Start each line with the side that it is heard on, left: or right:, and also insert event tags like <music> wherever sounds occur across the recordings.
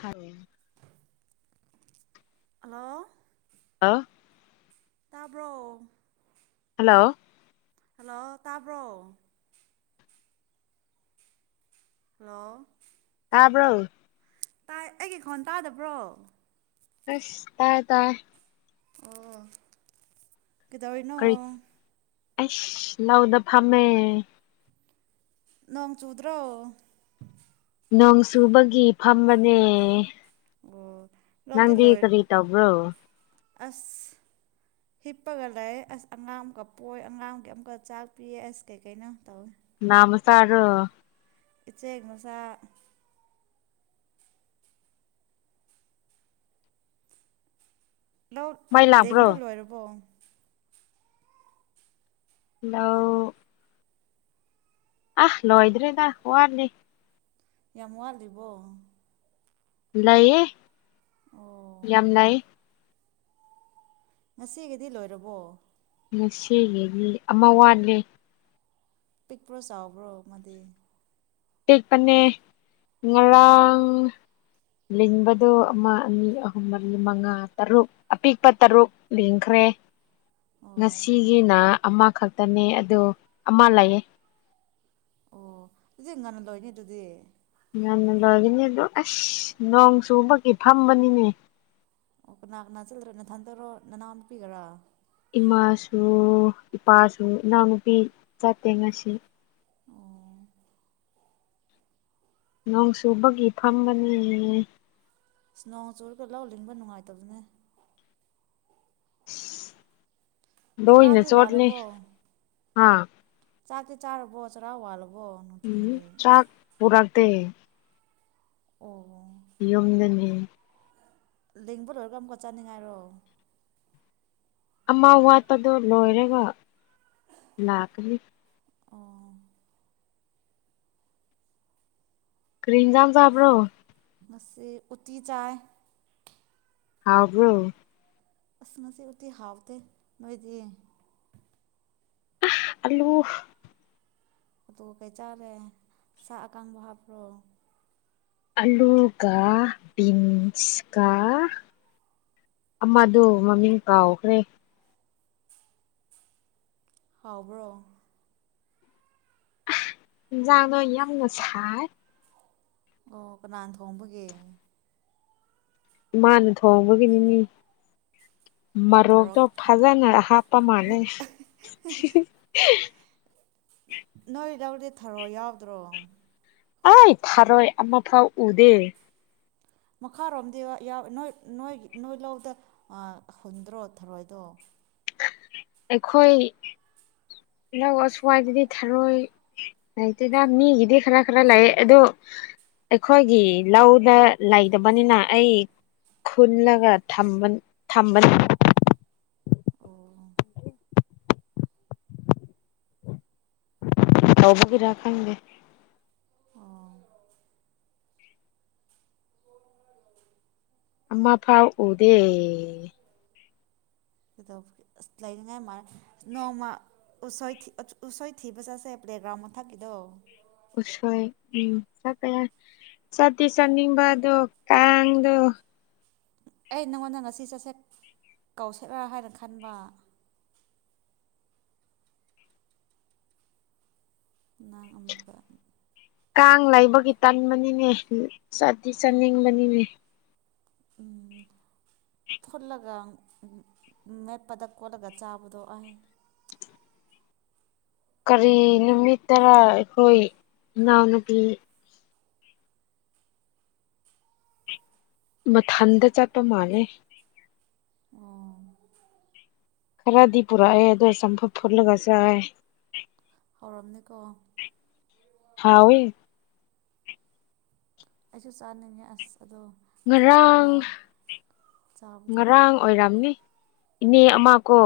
left: ꯍꯥꯎ
right: hello
left: ꯑ
right: ꯇꯥꯕ꯭ꯔꯣ
left: hello
right: hello ꯇꯥꯕ꯭ꯔꯣ ꯍꯜꯂꯣ
left: ꯌꯥꯕ꯭ꯔꯣ
right: ꯇꯥꯏ ꯑꯩꯒꯤ ꯈꯣꯟ ꯇꯥꯗꯕ꯭ꯔꯣ
left: ꯑꯁ ꯇꯥꯏ ꯇꯥꯏ
right: ꯑꯣ ꯀꯗ ꯑꯣꯏꯅꯣ
left: ꯑꯁ ꯂꯧꯥꯎꯗ ꯐꯝꯃꯦ
right: ꯅꯣꯡ ꯆꯨꯗ꯭ꯔꯣ
left: ꯅꯣꯡ ꯁꯨꯕꯒꯤ ꯐꯝꯕꯅꯦ
right: ꯑꯣ ꯂꯧꯗꯤ
left: ꯅꯪꯗꯤ
right: ꯂꯣꯏ
left: ꯀꯔꯤꯇ ꯑꯣꯕ꯭ꯔꯣ
right: ꯑꯁ ꯍꯤꯞꯄꯒ ꯂꯩ ꯑꯁ ꯑꯉꯥꯡ ꯑꯃꯀ ꯄꯣꯛ ꯑꯉꯥꯡ ꯑꯃꯨꯛꯀ ꯆꯥꯛ ꯄꯤꯌꯦ ꯑꯁ ꯀꯩ ꯀꯩꯅꯣ ꯇꯧꯏ
left: ꯃ ꯁꯥꯔꯣ
right: ꯏꯆꯦꯛ ꯃꯁꯥ ꯂ
left: ꯃꯩ ꯂꯥꯛꯄ꯭ꯔꯣ
right: ꯂꯦꯡꯕ ꯂꯣꯏꯔꯕꯣ
left: ꯍꯜꯂꯣ ꯑ ꯂꯣꯏꯗ꯭ꯔꯦꯗ ꯋꯥꯅꯤ
right: ꯌꯥꯝ ꯋꯥꯠꯂꯤꯕꯣ
left: ꯂꯩꯌꯦ
right: ꯑꯣ
left: ꯌꯥꯝ ꯂꯩꯥꯏꯌꯦ
right: ꯉꯁꯤꯒꯤꯗꯤ ꯂꯣꯏꯔꯕꯣ
left: ꯉꯁꯤꯒꯤꯗꯤ ꯑꯃ ꯋꯥꯠꯂꯦ
right: ꯄꯤꯛꯄ꯭ꯔꯣ ꯆꯥꯎꯕ꯭ꯔꯣ ꯃꯥꯗꯤ
left: ꯀ
right: ꯑꯣ
left: ꯄꯟꯅꯦꯥꯡ ꯂꯤꯡꯕꯗꯨ ꯑꯃ ꯑꯅꯤ ꯑꯍꯨꯝ ꯃꯔꯤ ꯃꯉꯥ ꯇꯔꯨꯛ ꯑꯄꯤꯛꯄ ꯇꯔꯨꯛ ꯂꯦꯡꯈ꯭ꯔꯦ ꯍ
right: ꯑꯣ
left: ꯉꯁꯤꯒꯤꯅ ꯑꯃꯈꯛꯇꯅꯦ ꯑ ꯑꯃ ꯂꯩꯥꯛꯌꯦ
right: ꯑꯣ ꯁꯤꯖꯤ ꯉꯟꯅ ꯂꯣꯏꯅꯦ ꯑꯗꯨꯗꯤ
left: ꯌꯥꯝꯅ ꯂꯣꯏꯔꯤꯅꯤ ꯑꯗꯨ ꯑꯁ ꯅꯣꯡ ꯆꯨꯕꯒꯤ ꯐꯝꯕꯅꯤꯅꯦ
right: ꯑꯣ ꯀꯅꯥꯒꯅꯥ ꯆꯜꯗ꯭ꯔꯦ ꯅꯊꯟꯗꯔꯣ ꯅꯅꯥꯎ ꯅꯨꯄꯤꯒꯔꯥ
left: ꯏꯃꯥꯁꯨ ꯏꯄꯥꯁꯨ ꯏꯅꯥꯎꯅꯨꯄꯤ ꯆꯠꯇꯦ ꯉꯁꯤ
right: ꯑꯣ
left: ꯅꯣꯡ ꯁꯨꯕꯒꯤ ꯐꯝꯕꯅꯦ
right: ꯅꯣꯡ ꯆꯨꯔꯒ ꯂꯧ ꯂꯤꯡꯕ ꯅꯨꯡꯉꯥꯏꯇꯕꯗꯨꯅꯦ
left: ꯗꯣꯏꯅꯦ
right: ꯆꯔꯥꯗꯤ
left: ꯆꯣꯠꯂꯤ
right: ꯋꯥꯜꯂꯕꯣ
left: ꯍꯥꯥ
right: ꯆꯥꯛꯇ ꯆꯥꯔꯕꯣꯁꯔꯥꯎꯑꯣ ꯋꯥꯜꯂꯣ
left: ꯎꯝ ꯆꯥꯛ ꯄꯨꯔꯗ
right: ꯑꯣ
left: ꯌꯨꯝꯗꯅꯤ
right: ꯂꯦꯡꯕꯨ ꯂꯣꯏꯔꯒ ꯑꯃꯨꯛꯀ ꯆꯥꯅꯤꯡꯉꯥꯏꯔꯣ
left: ꯑꯃ ꯋꯥꯠꯄꯗꯣ ꯂꯣꯏꯔꯒ ꯂꯥꯛꯀꯅꯤ
right: ꯑꯣ
left: ꯀ꯭ꯔꯤꯝꯖꯝ ꯆꯥꯞꯔꯣ
right: ꯃꯁꯤꯁꯦ ꯎꯇꯤ ꯆꯥꯥꯏ
left: ꯍꯕ꯭ꯔꯣ
right: ꯑꯅ ꯉꯁꯤ ꯎꯇꯤ ꯍꯥꯕꯇ ꯃꯣꯏꯗꯤ
left: ꯑꯜꯂꯨ
right: ꯎꯇ ꯀꯩ ꯆꯥꯎꯦ ꯁꯥꯕꯀ ꯍꯥ ꯐꯔꯣ
left: ꯑꯂꯨ ꯀ ꯤꯟꯁ ꯀ ꯑꯃꯗꯨ ꯃꯃꯤꯡ ꯀꯥꯎꯈ꯭ꯔꯦ
right: ꯍꯥꯎꯕ꯭ꯔꯣ
left: ꯏꯟꯖꯥꯡꯗꯣ ꯌꯥꯝꯅ ꯁꯥꯏ
right: ꯑꯣ ꯀꯅꯥ ꯊꯣꯡꯕꯒꯦ
left: ꯏꯃꯥꯅ ꯊꯣꯡꯕꯒꯤꯅꯤꯅꯤ
right: ꯃꯣꯔꯣꯛ
left: ꯃꯔꯣꯛꯇꯣ ꯐꯖꯅ ꯍꯥꯞꯄ ꯃꯥꯥꯟꯂꯩ
right: ꯅꯣꯏ ꯂꯧꯗꯤ ꯊꯔꯣꯑꯣ ꯌꯥꯎꯗ꯭ꯔꯣ
left: ꯑꯩ ꯐꯥꯔꯣꯏ ꯑꯃ ꯐꯥꯎ ꯎꯗꯦ
right: ꯃꯈꯥꯔꯣꯝꯗꯤ ꯅꯣꯏ ꯅꯣꯏ ꯅꯣꯏ ꯂꯧꯗ ꯍꯨꯟꯗ꯭ꯔꯣ ꯊꯔꯣꯏꯗꯣ
left: ꯑꯩꯈꯣꯏ ꯗ ꯑꯁꯋꯥꯏꯗꯗꯤ ꯊꯥꯔꯣꯏ ꯂꯩꯇꯗ ꯃꯤꯒꯤꯗꯤ ꯈꯔ ꯈꯔ ꯂꯥꯛꯑꯦ ꯑꯗꯣ ꯑꯩꯈꯣꯏꯒꯤ ꯂꯧꯗ ꯂꯩꯇꯕꯅꯤꯅ ꯑꯩ ꯈꯨꯟꯂꯒ ꯊꯝꯕꯟ ꯊꯝꯕꯟ
right: ꯑꯣ
left: ꯇꯕꯨꯒꯤꯔꯈꯪꯒꯦ
right: ꯑꯣ
left: ꯑꯝꯃ ꯐꯥꯎ ꯎꯗꯦ
right: ꯀꯩꯗꯧꯕ ꯑꯁ ꯂꯩꯅꯤꯡꯉꯥꯏ ꯃꯥꯅ ꯅꯣꯡꯃ ꯎ ꯎꯁꯣꯏꯊꯤꯕ ꯆꯠꯁꯦ ꯄ꯭ꯂꯦꯒ꯭ꯔꯥꯎꯟ ꯃꯊꯛꯀꯤꯗꯣ
left: ꯎꯁꯣꯏ ꯎꯝ ꯆꯄ ꯁꯁ ꯅꯤꯡꯝꯕ ꯑꯗꯨ ꯀꯥꯡꯗꯨ
right: ꯑꯩ ꯅꯪꯉꯣꯟꯗ ꯉꯁꯤ ꯆꯠꯁꯦꯛ ꯀꯧꯁꯠꯂꯥ ꯍꯥꯏꯅ ꯈꯟꯕ ꯅꯪ ꯑꯃꯨꯛꯀ
left: ꯀꯥꯡ ꯂꯩꯕꯒꯤ ꯇꯟꯕꯅꯤꯅꯦ ꯆꯗꯤ ꯆꯥꯅꯤꯡꯕꯅꯤꯅꯦ
right: ꯎꯝ
left: ꯎ
right: ꯐꯨꯠꯂꯒ ꯃꯦꯞꯄꯗ ꯀꯣꯠꯂꯒ ꯆꯥꯕꯗꯣ ꯑ
left: <inaudible> ꯀꯔꯤ ꯅꯨꯃꯤꯠ ꯇꯔꯥ ꯑꯩꯈꯣꯏ ꯏꯅꯥꯎꯅꯨꯄꯤ ꯃꯊꯟꯗ ꯆꯠꯄ ꯃꯥꯜꯂꯦ
right: ꯑꯣ
left: ꯈꯔꯗꯤ ꯄꯨꯔꯛꯑꯦ ꯑꯗꯣ ꯆꯝꯐ ꯐꯨꯜꯂꯒ ꯆꯥꯏ
right: ꯍꯧꯔꯝꯅꯤꯀꯣ
left: ꯍꯥꯎ ꯑꯣꯏꯣꯏ
right: ꯑꯩꯁꯁꯨ ꯁꯥꯟꯅꯤ ꯑꯁ ꯑꯗꯣ
left: ꯉꯔꯥꯡ
right: ꯐꯨꯠꯂꯒ ꯆꯥꯕꯗꯣ
left: ꯉꯔꯥꯡ ꯑꯣꯏꯔꯝꯅꯤ ꯏꯅꯦ ꯑꯃ ꯀꯣ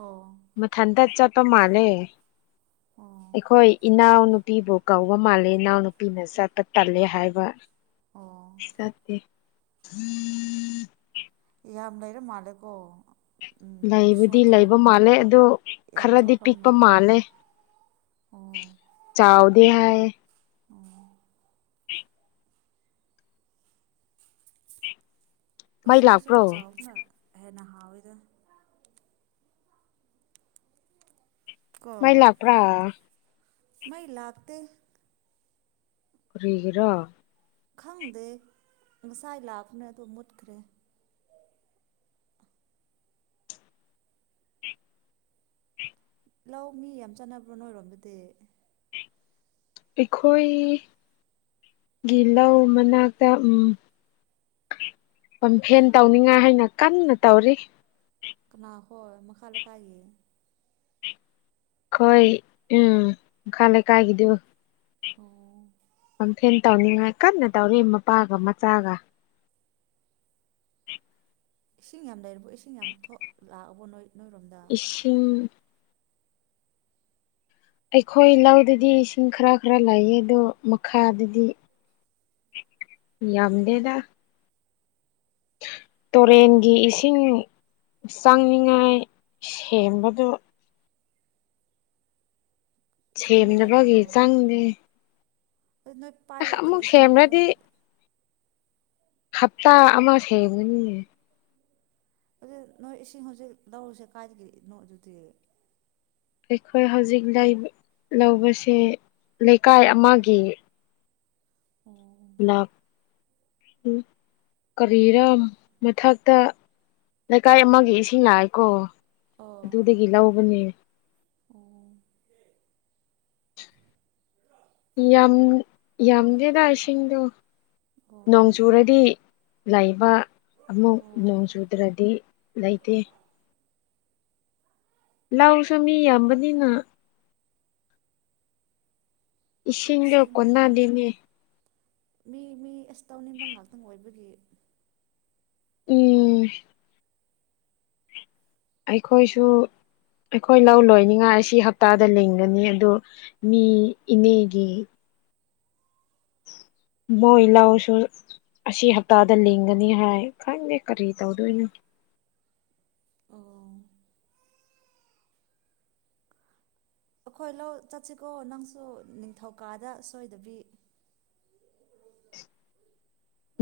right: ꯑꯣ
left: ꯃꯊꯟꯇ ꯆꯠꯇꯧ ꯃꯥꯜꯂꯦ
right: ꯑꯣ
left: ꯑꯩꯈꯣꯏ ꯏꯅꯥꯎ ꯅꯨꯄꯤꯕꯨ ꯀꯧꯕ ꯃꯥꯜꯂꯦ ꯏꯅꯥꯎ ꯅꯨꯄꯤꯅ ꯆꯠꯄ ꯇꯜꯂꯦ ꯍꯥꯏꯕ
right: ꯑꯣ
left: ꯁꯠꯇ
right: ꯌꯥꯝꯌꯥꯝ ꯂꯩꯔꯦ ꯃꯥꯜꯂꯦꯀꯣ ꯎꯝ
left: ꯂꯩꯕꯨꯗꯤ
right: ꯎꯁꯣꯏꯗꯣ
left: ꯂꯩꯕ ꯃꯥꯜꯂꯦ ꯑꯣ
right: ꯌꯥꯝ
left: ꯈꯔꯗꯤ
right: ꯊꯣꯛꯈ꯭ꯔꯕ
left: ꯄꯤꯛꯄ ꯃꯥꯜꯂꯦ
right: ꯑꯣ
left: ꯆꯥꯎꯋꯗꯤ ꯍꯥꯏ
right: ꯎ
left: <inaudible> ꯃꯩ
right: ꯎꯁꯋꯥ ꯑꯁ
left: ꯂꯥꯛꯄ꯭ꯔꯣ
right: ꯑ ꯆꯥꯎꯕꯅ ꯍꯦꯟꯅ ꯍꯥꯎꯋꯤꯗ
left: ꯃꯩꯂꯥꯛ ꯄꯨ꯭ꯔꯥ
right: ꯃꯥꯏ ꯂꯥꯛꯇ
left: ꯀꯔꯒ꯭ꯔꯥ
right: ꯈꯪꯗꯦ ꯉꯁꯥꯏ ꯂꯥꯄꯅ ꯑꯗꯨꯣ ꯃꯨꯠꯈ꯭ꯔꯦ ꯂꯧ ꯃꯤ ꯌꯥꯝ ꯆꯥꯟꯅꯕ꯭ꯔꯣ ꯅꯣꯏꯔꯣꯝꯕꯨꯗꯤ
left: ꯑꯩꯈꯣꯏꯒꯤ ꯂꯧ ꯃꯅꯥꯛꯇ ꯎꯝ ꯄꯝꯐꯦꯟ ꯇꯧꯅꯤꯡꯉꯥꯏ ꯍꯥꯏꯅ ꯀꯟꯅ ꯇꯧꯔꯤ
right: ꯀꯅꯥ ꯍꯣꯏ ꯃꯈꯥ ꯂꯩꯀꯥꯏꯒꯤ
left: ꯈꯣꯏ ꯎꯝ ꯈꯂꯦ ꯀꯥꯏ ꯀꯗꯕ
right: ꯑꯣ
left: ꯀꯝꯄ꯭ꯂꯦꯟ ꯇꯧꯅꯤꯡꯉꯥꯏ ꯀꯟꯅ ꯇꯧꯔꯤ ꯃꯄꯥꯒ ꯃꯆꯥꯒ
right: ꯏꯁꯤꯡ ꯌꯥꯝ ꯂꯩꯔꯕ ꯏꯁꯤꯡ ꯌꯥꯝ ꯊꯣꯛ ꯂꯥꯛꯑꯕ ꯅꯣꯏ ꯅꯣꯏꯔꯣꯝꯗ
left: ꯏꯁꯤꯡ ꯑꯩꯈꯣꯏ ꯂꯧꯗꯗꯤ ꯏꯁꯤꯡ ꯈꯔ ꯈꯔ ꯂꯥꯛꯑ ꯑꯗꯣ ꯃꯈꯥꯗꯗꯤ ꯗꯦꯗ ꯇꯨꯔꯦꯟꯒꯤ ꯏꯁꯤꯡ ꯏꯁꯤꯡ ꯆꯪꯅꯤꯉꯥꯏ ꯁꯦꯝꯕꯗꯨ
right: ꯁꯦꯝꯕ
left: ꯁꯦꯝꯅꯕꯒꯤ
right: ꯌꯥꯗ꯭ꯔꯕꯣ
left: ꯆꯪꯗꯦ
right: ꯅꯣꯏ
left: ꯑꯁ
right: ꯄꯥꯏꯕ
left: ꯑꯃꯨꯛ
right: ꯀꯔꯤꯩ ꯏꯁꯤꯡꯣꯗ ꯅꯣꯏ
left: ꯁꯦꯝꯔꯗꯤ ꯍꯞꯇꯥ ꯑꯃ ꯁꯦꯝꯦꯕꯅꯤ
right: ꯑꯗꯨ ꯅꯣꯏ ꯏꯁꯤꯡ ꯍꯧꯖꯤꯛ ꯂꯧꯔꯨꯁꯦ ꯀꯥꯏꯗꯒꯤꯅꯣ ꯑꯗꯨꯗꯤ
left: ꯑꯩꯈꯣꯏ ꯍꯧꯖꯤꯛ ꯂꯩ ꯂꯧꯕꯁꯦ ꯂꯩꯀꯥꯏ ꯑꯃꯒꯤ
right: ꯑꯣ
left: ꯀꯔꯤꯔꯝ ꯃꯊꯛꯇ ꯂꯩꯀꯥꯏ ꯑꯃꯒꯤ ꯏꯁꯤꯡ ꯂꯥꯛꯑꯦꯀꯣ
right: ꯑꯣ
left: ꯑꯗꯨ ꯇꯨꯗ ꯀꯂꯥꯑꯣꯕꯅꯦ
right: ꯑꯣ
left: ꯌꯥꯝ ꯌꯥꯝꯗꯦꯗ ꯏꯁꯤꯡꯗꯣ ꯅꯣꯡ
right: ꯑꯣ
left: ꯆꯨꯔꯗꯤ ꯂꯩꯕ ꯑꯃꯨꯛ ꯅꯣꯡ
right: ꯑꯣ
left: ꯆꯨꯗ꯭ꯔꯗꯤ ꯂꯩꯇꯦ ꯂꯥꯛꯁꯨ ꯃꯤ ꯌꯥꯝꯕꯅꯤꯅ ꯏꯁꯤꯡꯗꯣ
right: ꯑꯁꯦꯡꯕ ꯎꯝ
left: ꯀꯅꯥꯗꯤꯅꯤ
right: ꯃꯤ ꯃꯤ ꯑꯁ ꯇꯧꯅꯤꯡꯕ ꯉꯥꯛꯇꯪ ꯑꯣꯏꯕꯒꯤ
left: ꯎꯝ ꯑꯩꯈꯣꯏꯁꯨ ꯑꯩꯈꯣꯏ ꯂꯧ ꯂꯣꯏꯅꯤꯉꯥꯏ ꯑꯁꯤ ꯍꯞꯇꯥꯗ ꯂꯤꯡꯒꯅꯤ ꯑꯗꯨ ꯃꯤ ꯏꯅꯦꯒꯤ ꯃꯣꯏ ꯏ ꯂꯥꯎꯁꯨ ꯑꯁꯤ ꯍꯞꯇꯥꯗ ꯂꯤꯡꯒꯅꯤ ꯍꯥꯏ ꯈꯪꯗꯦ ꯀꯔꯤ ꯇꯧꯗꯣꯏꯅꯣ <inaudible>
right: ꯑꯣ ꯑꯩꯈꯣꯏ ꯂꯧ ꯆꯠꯁꯤꯀꯣ ꯅꯪꯁꯨ ꯅꯤꯡꯊꯧꯀꯥꯗ ꯁꯣꯏꯗꯕꯤ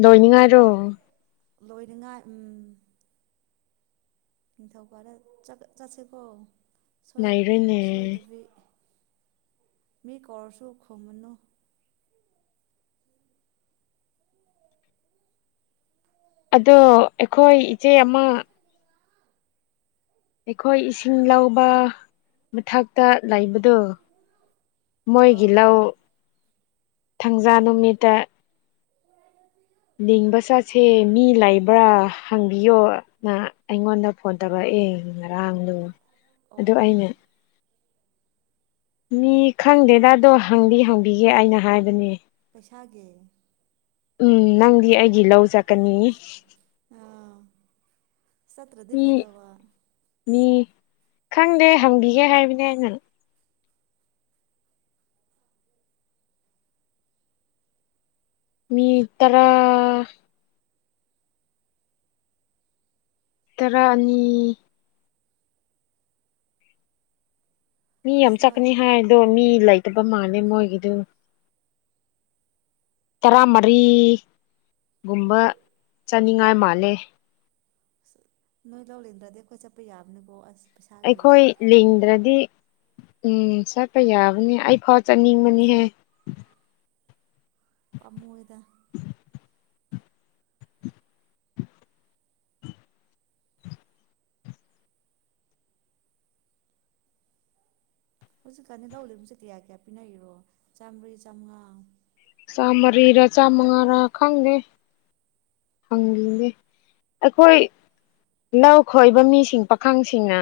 left: ꯅꯤꯉꯔꯣ
right: ꯂꯣꯏꯅꯉꯥꯏ ꯎꯝ ꯅꯤꯡꯊꯧꯀꯔ ꯆꯠꯁꯤꯀꯣ
left: ꯂꯩꯔꯣꯏꯅꯦ
right: ꯁꯣꯏꯗꯕꯤ ꯃꯤ ꯀꯧꯔꯁꯨꯣ ꯈꯨꯃꯅꯨ
left: ꯑꯗꯣ ꯑꯩꯈꯣꯏ ꯏꯆꯦ ꯑꯃ ꯑꯩꯈꯣꯏ ꯏꯁꯤꯡ ꯂꯕ ꯃꯊꯛꯇ ꯂꯩꯕꯗꯣ ꯃꯣꯏꯒꯤ
right: ꯑꯥ
left: ꯂꯧ ꯊꯥꯡꯖꯥ ꯅꯨꯃꯤꯠꯇ ꯅꯤꯡꯕ ꯆꯠꯁꯦ ꯃꯤ ꯂꯩꯕ꯭ꯔꯥ ꯍꯪꯕꯤꯌꯣꯅ ꯑꯩꯉꯣꯟꯗ ꯐꯣꯟ ꯇꯧꯔꯛꯏ ꯑꯦ ꯉꯔꯥꯡꯗꯣ ꯑꯗꯨ
right: ꯑꯣ
left: ꯑꯩꯅ ꯃꯤ ꯈꯪꯗꯦꯗꯗꯣ ꯍꯪꯗꯤ ꯍꯪꯕꯤꯒꯦ ꯑꯩꯅ ꯍꯥꯏꯕꯅꯦ
right: ꯄꯩꯁꯥꯦ
left: ꯎꯝ ꯅꯪꯗꯤ ꯑꯩꯒꯤ ꯂꯧ ꯆꯠꯀꯅꯤ
right: ꯁꯠꯇ꯭ꯔꯗꯤ
left: ꯃꯤ
right: ꯐꯥꯗ ꯋꯥ
left: ꯃꯤ ꯈꯪꯗꯦ ꯍꯪꯈꯤꯒꯦ ꯍꯥꯏꯔꯤꯕꯅꯦ ꯑꯩꯉꯣꯟ ꯃꯤ ꯇꯔꯥ ꯇꯔꯥ ꯑꯅꯤ ꯃꯤ ꯌꯥꯝ
right: ꯑꯁ ꯅꯣꯏ
left: ꯆꯠꯀꯅꯤ ꯍꯥꯏꯗꯣ ꯃꯤ ꯂꯩꯇꯕ ꯃꯥꯜꯂꯦ ꯃꯣꯏꯒꯤꯗꯨ ꯇꯔꯥꯃꯔꯤ ꯒꯨꯝꯕ ꯆꯥꯅꯤꯡꯉꯥꯏ ꯃꯥꯜꯂꯦ
right: ꯑ ꯅꯣꯏ ꯂꯧ ꯂꯦꯟꯗ꯭ꯔꯗꯤ ꯑꯩꯈꯣꯏ ꯆꯠꯄ ꯌꯥꯕꯅꯤꯀꯣ ꯑꯁ ꯄꯩꯁꯥꯒꯤ
left: ꯑꯩꯈꯣꯏ ꯂꯤꯡꯗ꯭ꯔꯗꯤ ꯎꯝ ꯆꯠꯄ ꯌꯥꯕꯅꯦ ꯑꯩ ꯐꯥꯎ ꯆꯠꯅꯤꯡꯕꯅꯤꯍꯦ
right: ꯄꯃꯣꯣꯏꯗ ꯍꯧꯖꯤꯛꯀꯥꯟꯅꯤ ꯂꯧꯂꯤꯕꯁꯦ ꯀꯌꯥ ꯀꯌꯥ ꯄꯤꯅꯔꯤꯔꯣ ꯆꯥꯝꯃꯔꯤ ꯆꯥꯝꯃꯉꯥ
left: ꯆ ꯃꯔꯤꯔ ꯆꯥ ꯃꯉꯥꯔ ꯈꯪꯒꯦ ꯍꯪꯈꯤꯒꯦ ꯑꯩꯈꯣꯏ ꯂꯧ ꯈꯣꯏꯕ ꯃꯤꯁꯤꯡ ꯄꯥꯈꯪꯁꯤꯡꯅ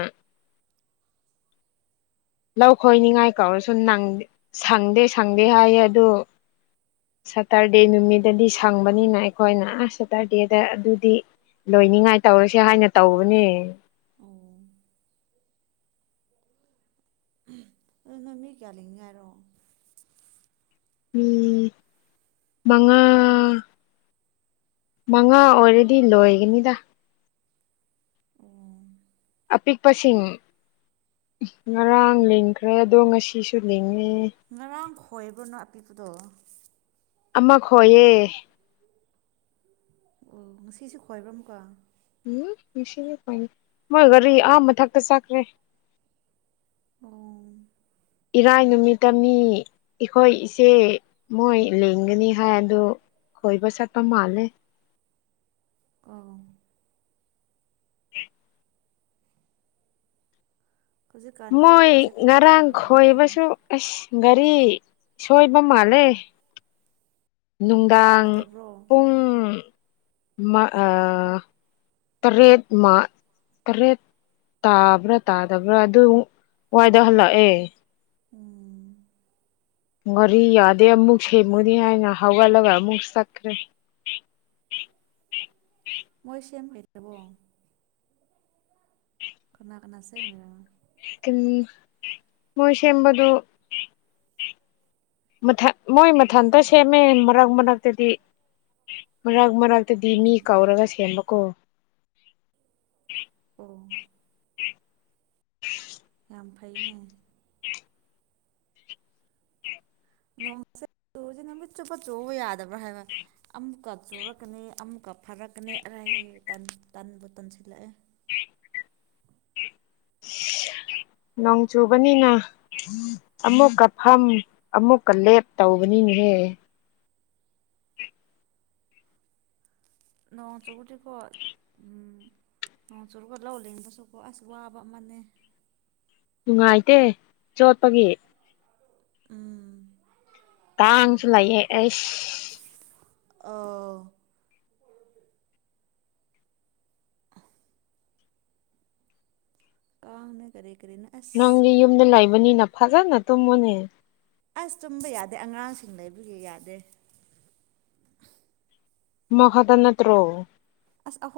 left: ꯂꯧ ꯈꯣꯏꯅꯤꯡꯉꯥꯏ ꯀꯧꯔꯁꯨ ꯁꯪꯗꯦ ꯁꯪꯗꯦ ꯍꯥꯏꯌꯦ ꯑꯗꯨ ꯁꯇꯔꯗꯦ ꯅꯨꯃꯤꯠꯇꯗꯤ ꯁꯪꯕꯅꯤꯅ ꯑꯩꯈꯣꯏꯅ ꯁꯇꯔꯗꯦꯗ ꯑꯗꯨꯗꯤ ꯂꯣꯏꯅꯤꯉꯥꯏ ꯇꯧꯔꯁꯦ ꯍꯥꯏꯅ ꯇꯧꯕꯅꯦ
right: ꯑꯣ ꯑꯗꯨ ꯅꯃꯤ ꯀꯜꯂꯤꯉꯔꯣ
left: ꯎꯝ ꯃꯉꯥ ꯃꯉꯥ ꯑꯣꯏꯔꯗꯤ ꯂꯣꯏꯒꯅꯤꯗ
right: ꯑꯣ
left: ꯑꯄꯤꯛꯄꯁꯤꯡ ꯉꯔꯥꯡ ꯂꯤꯡꯈ꯭ꯔꯦ ꯑꯗꯣ ꯉꯁꯤꯁꯨ ꯂꯤꯡꯉꯦ
right: ꯉꯔꯥꯡ ꯈꯣꯏꯕ꯭ꯔꯅꯣ ꯑꯄꯤꯕꯗꯣ
left: ꯑꯃꯈꯣꯏꯌꯦ
right: ꯑꯣ ꯉꯁꯤꯁꯨ ꯈꯣꯏꯕ꯭ꯔꯝ ꯀꯣ
left: ꯎꯝ ꯃꯣꯏ ꯒꯥꯔꯤ ꯑꯍꯝꯕ ꯊꯛꯇ ꯆꯥꯛꯈ꯭ꯔꯦ
right: ꯑꯣ
left: ꯏꯔꯥꯏ ꯅꯨꯃꯤꯠꯇ ꯃꯤ ꯑꯩꯈꯣꯏ ꯏꯆꯦ ꯃꯣꯏ ꯂꯦꯡꯒꯅꯤ ꯍꯥꯏ ꯑꯗ ꯈꯣꯏꯕꯁꯠꯄ ꯃꯥꯂꯦ
right: ꯑ
left: ꯎ
right: ꯍꯧꯖꯤꯛꯀꯥꯟ ꯂꯧ
left: ꯃꯣꯏ
right: ꯂꯤꯡꯕꯁꯦ ꯀꯅꯥ
left: ꯉꯔꯥꯡ
right: ꯀꯅꯥ ꯂꯩꯗꯣꯏꯅꯣ
left: ꯈꯣꯏꯕꯁꯨ ꯑꯁ ꯒꯥꯔꯤ ꯁꯣꯏꯕ ꯃꯥꯜꯂꯦ ꯅꯨꯡꯗꯥꯡ
right: ꯌꯥꯗꯕ꯭ꯔꯣ
left: ꯄꯨꯡ ꯇꯔꯦꯠ ꯃꯥ ꯇꯔꯦꯠ ꯇꯥꯕ꯭ꯔꯥ ꯇꯥꯗꯕ꯭ꯔꯥ ꯑꯗꯨꯛ ꯋꯥꯏꯗ ꯍꯜꯂꯛꯑꯦ
right: ꯎꯝ
left: ꯉꯔꯤ ꯌꯥꯗꯦ ꯑꯃꯨꯛ ꯁꯦꯝꯃꯨꯅꯤ ꯍꯥꯏꯅ ꯍꯋꯥꯂꯒ ꯑꯃꯨꯛ ꯆꯈ꯭ꯔꯦ ꯎ
right: ꯃꯣꯏꯁꯌꯥꯝ ꯀꯩꯇꯕꯣ ꯀꯅꯥ ꯀꯅꯥ ꯁꯃꯦ
left: ꯎꯝ ꯃꯣꯏꯁꯑꯝꯕ ꯑꯗꯨ ꯃꯊ ꯃꯣꯏ ꯃꯊꯟꯇ ꯁꯦꯝꯃꯦ ꯃꯔꯛ ꯃꯔꯛꯇꯗꯤ ꯃꯔꯛ ꯃꯔꯛꯇꯗꯤ ꯃꯤ
right: ꯎꯝ
left: ꯀꯥꯎꯔꯒ ꯁꯦꯝꯕꯀꯣ
right: ꯑꯣ
left: ꯎ
right: ꯌꯥꯝ ꯐꯩꯅꯦ ꯅꯃꯁꯦ ꯆꯨꯁꯦꯅꯃꯤꯠ ꯆꯨꯞꯄ ꯆꯣꯕ ꯌꯥꯗꯕ꯭ꯔꯥ ꯍꯥꯏꯕ ꯑꯃꯨꯛꯀ ꯆꯣꯔꯛꯀꯅꯤ ꯑꯃꯨꯛꯀ ꯐꯔꯛꯀꯅꯤ ꯄꯥꯏ ꯇꯥꯟ ꯇꯥꯟꯕꯣꯇꯟꯁꯤ ꯂꯥꯛꯑꯦ
left: <inaudible> ꯅꯣꯡ ꯆꯨꯕꯅꯤꯅ ꯑꯃꯨꯛꯀ ꯐꯝ ꯑꯃꯨꯛꯀ ꯂꯦꯞ ꯇꯧꯕꯅꯤ ꯭ꯔꯦ
right: ꯅꯣꯡ ꯆꯒꯇ ꯈꯣ ꯎꯝ ꯅ ꯆꯨꯔꯒ ꯂꯧꯜꯂꯤꯉꯗꯁꯨꯀꯣ ꯑꯁ ꯋꯥꯕ ꯑꯃꯅꯦ
left: ꯅꯨꯡꯉꯥꯏꯇꯦ ꯆꯣꯠꯄꯒꯤ
right: ꯎꯝ
left: ꯇꯥꯡꯁꯨ ꯂꯩꯥꯏꯍꯦ ꯑꯦꯁ
right: ꯑꯣ ꯀꯥꯅ ꯀꯔꯦ
left: ꯅꯪꯗꯤ ꯌꯨꯝꯗ ꯂꯩꯕꯅꯤꯅ ꯐꯖꯅ ꯇꯨꯝꯃꯣꯅꯦ
right: ꯑꯁ ꯇꯨꯝꯕ ꯌꯥꯗꯦ ꯑꯉꯥꯡꯁꯤꯡ ꯂꯩꯕꯒꯤ ꯌꯥꯗꯦ
left: ꯃꯗꯅꯠꯇ꯭ꯔꯣ
right: ꯑꯁ ꯑꯣ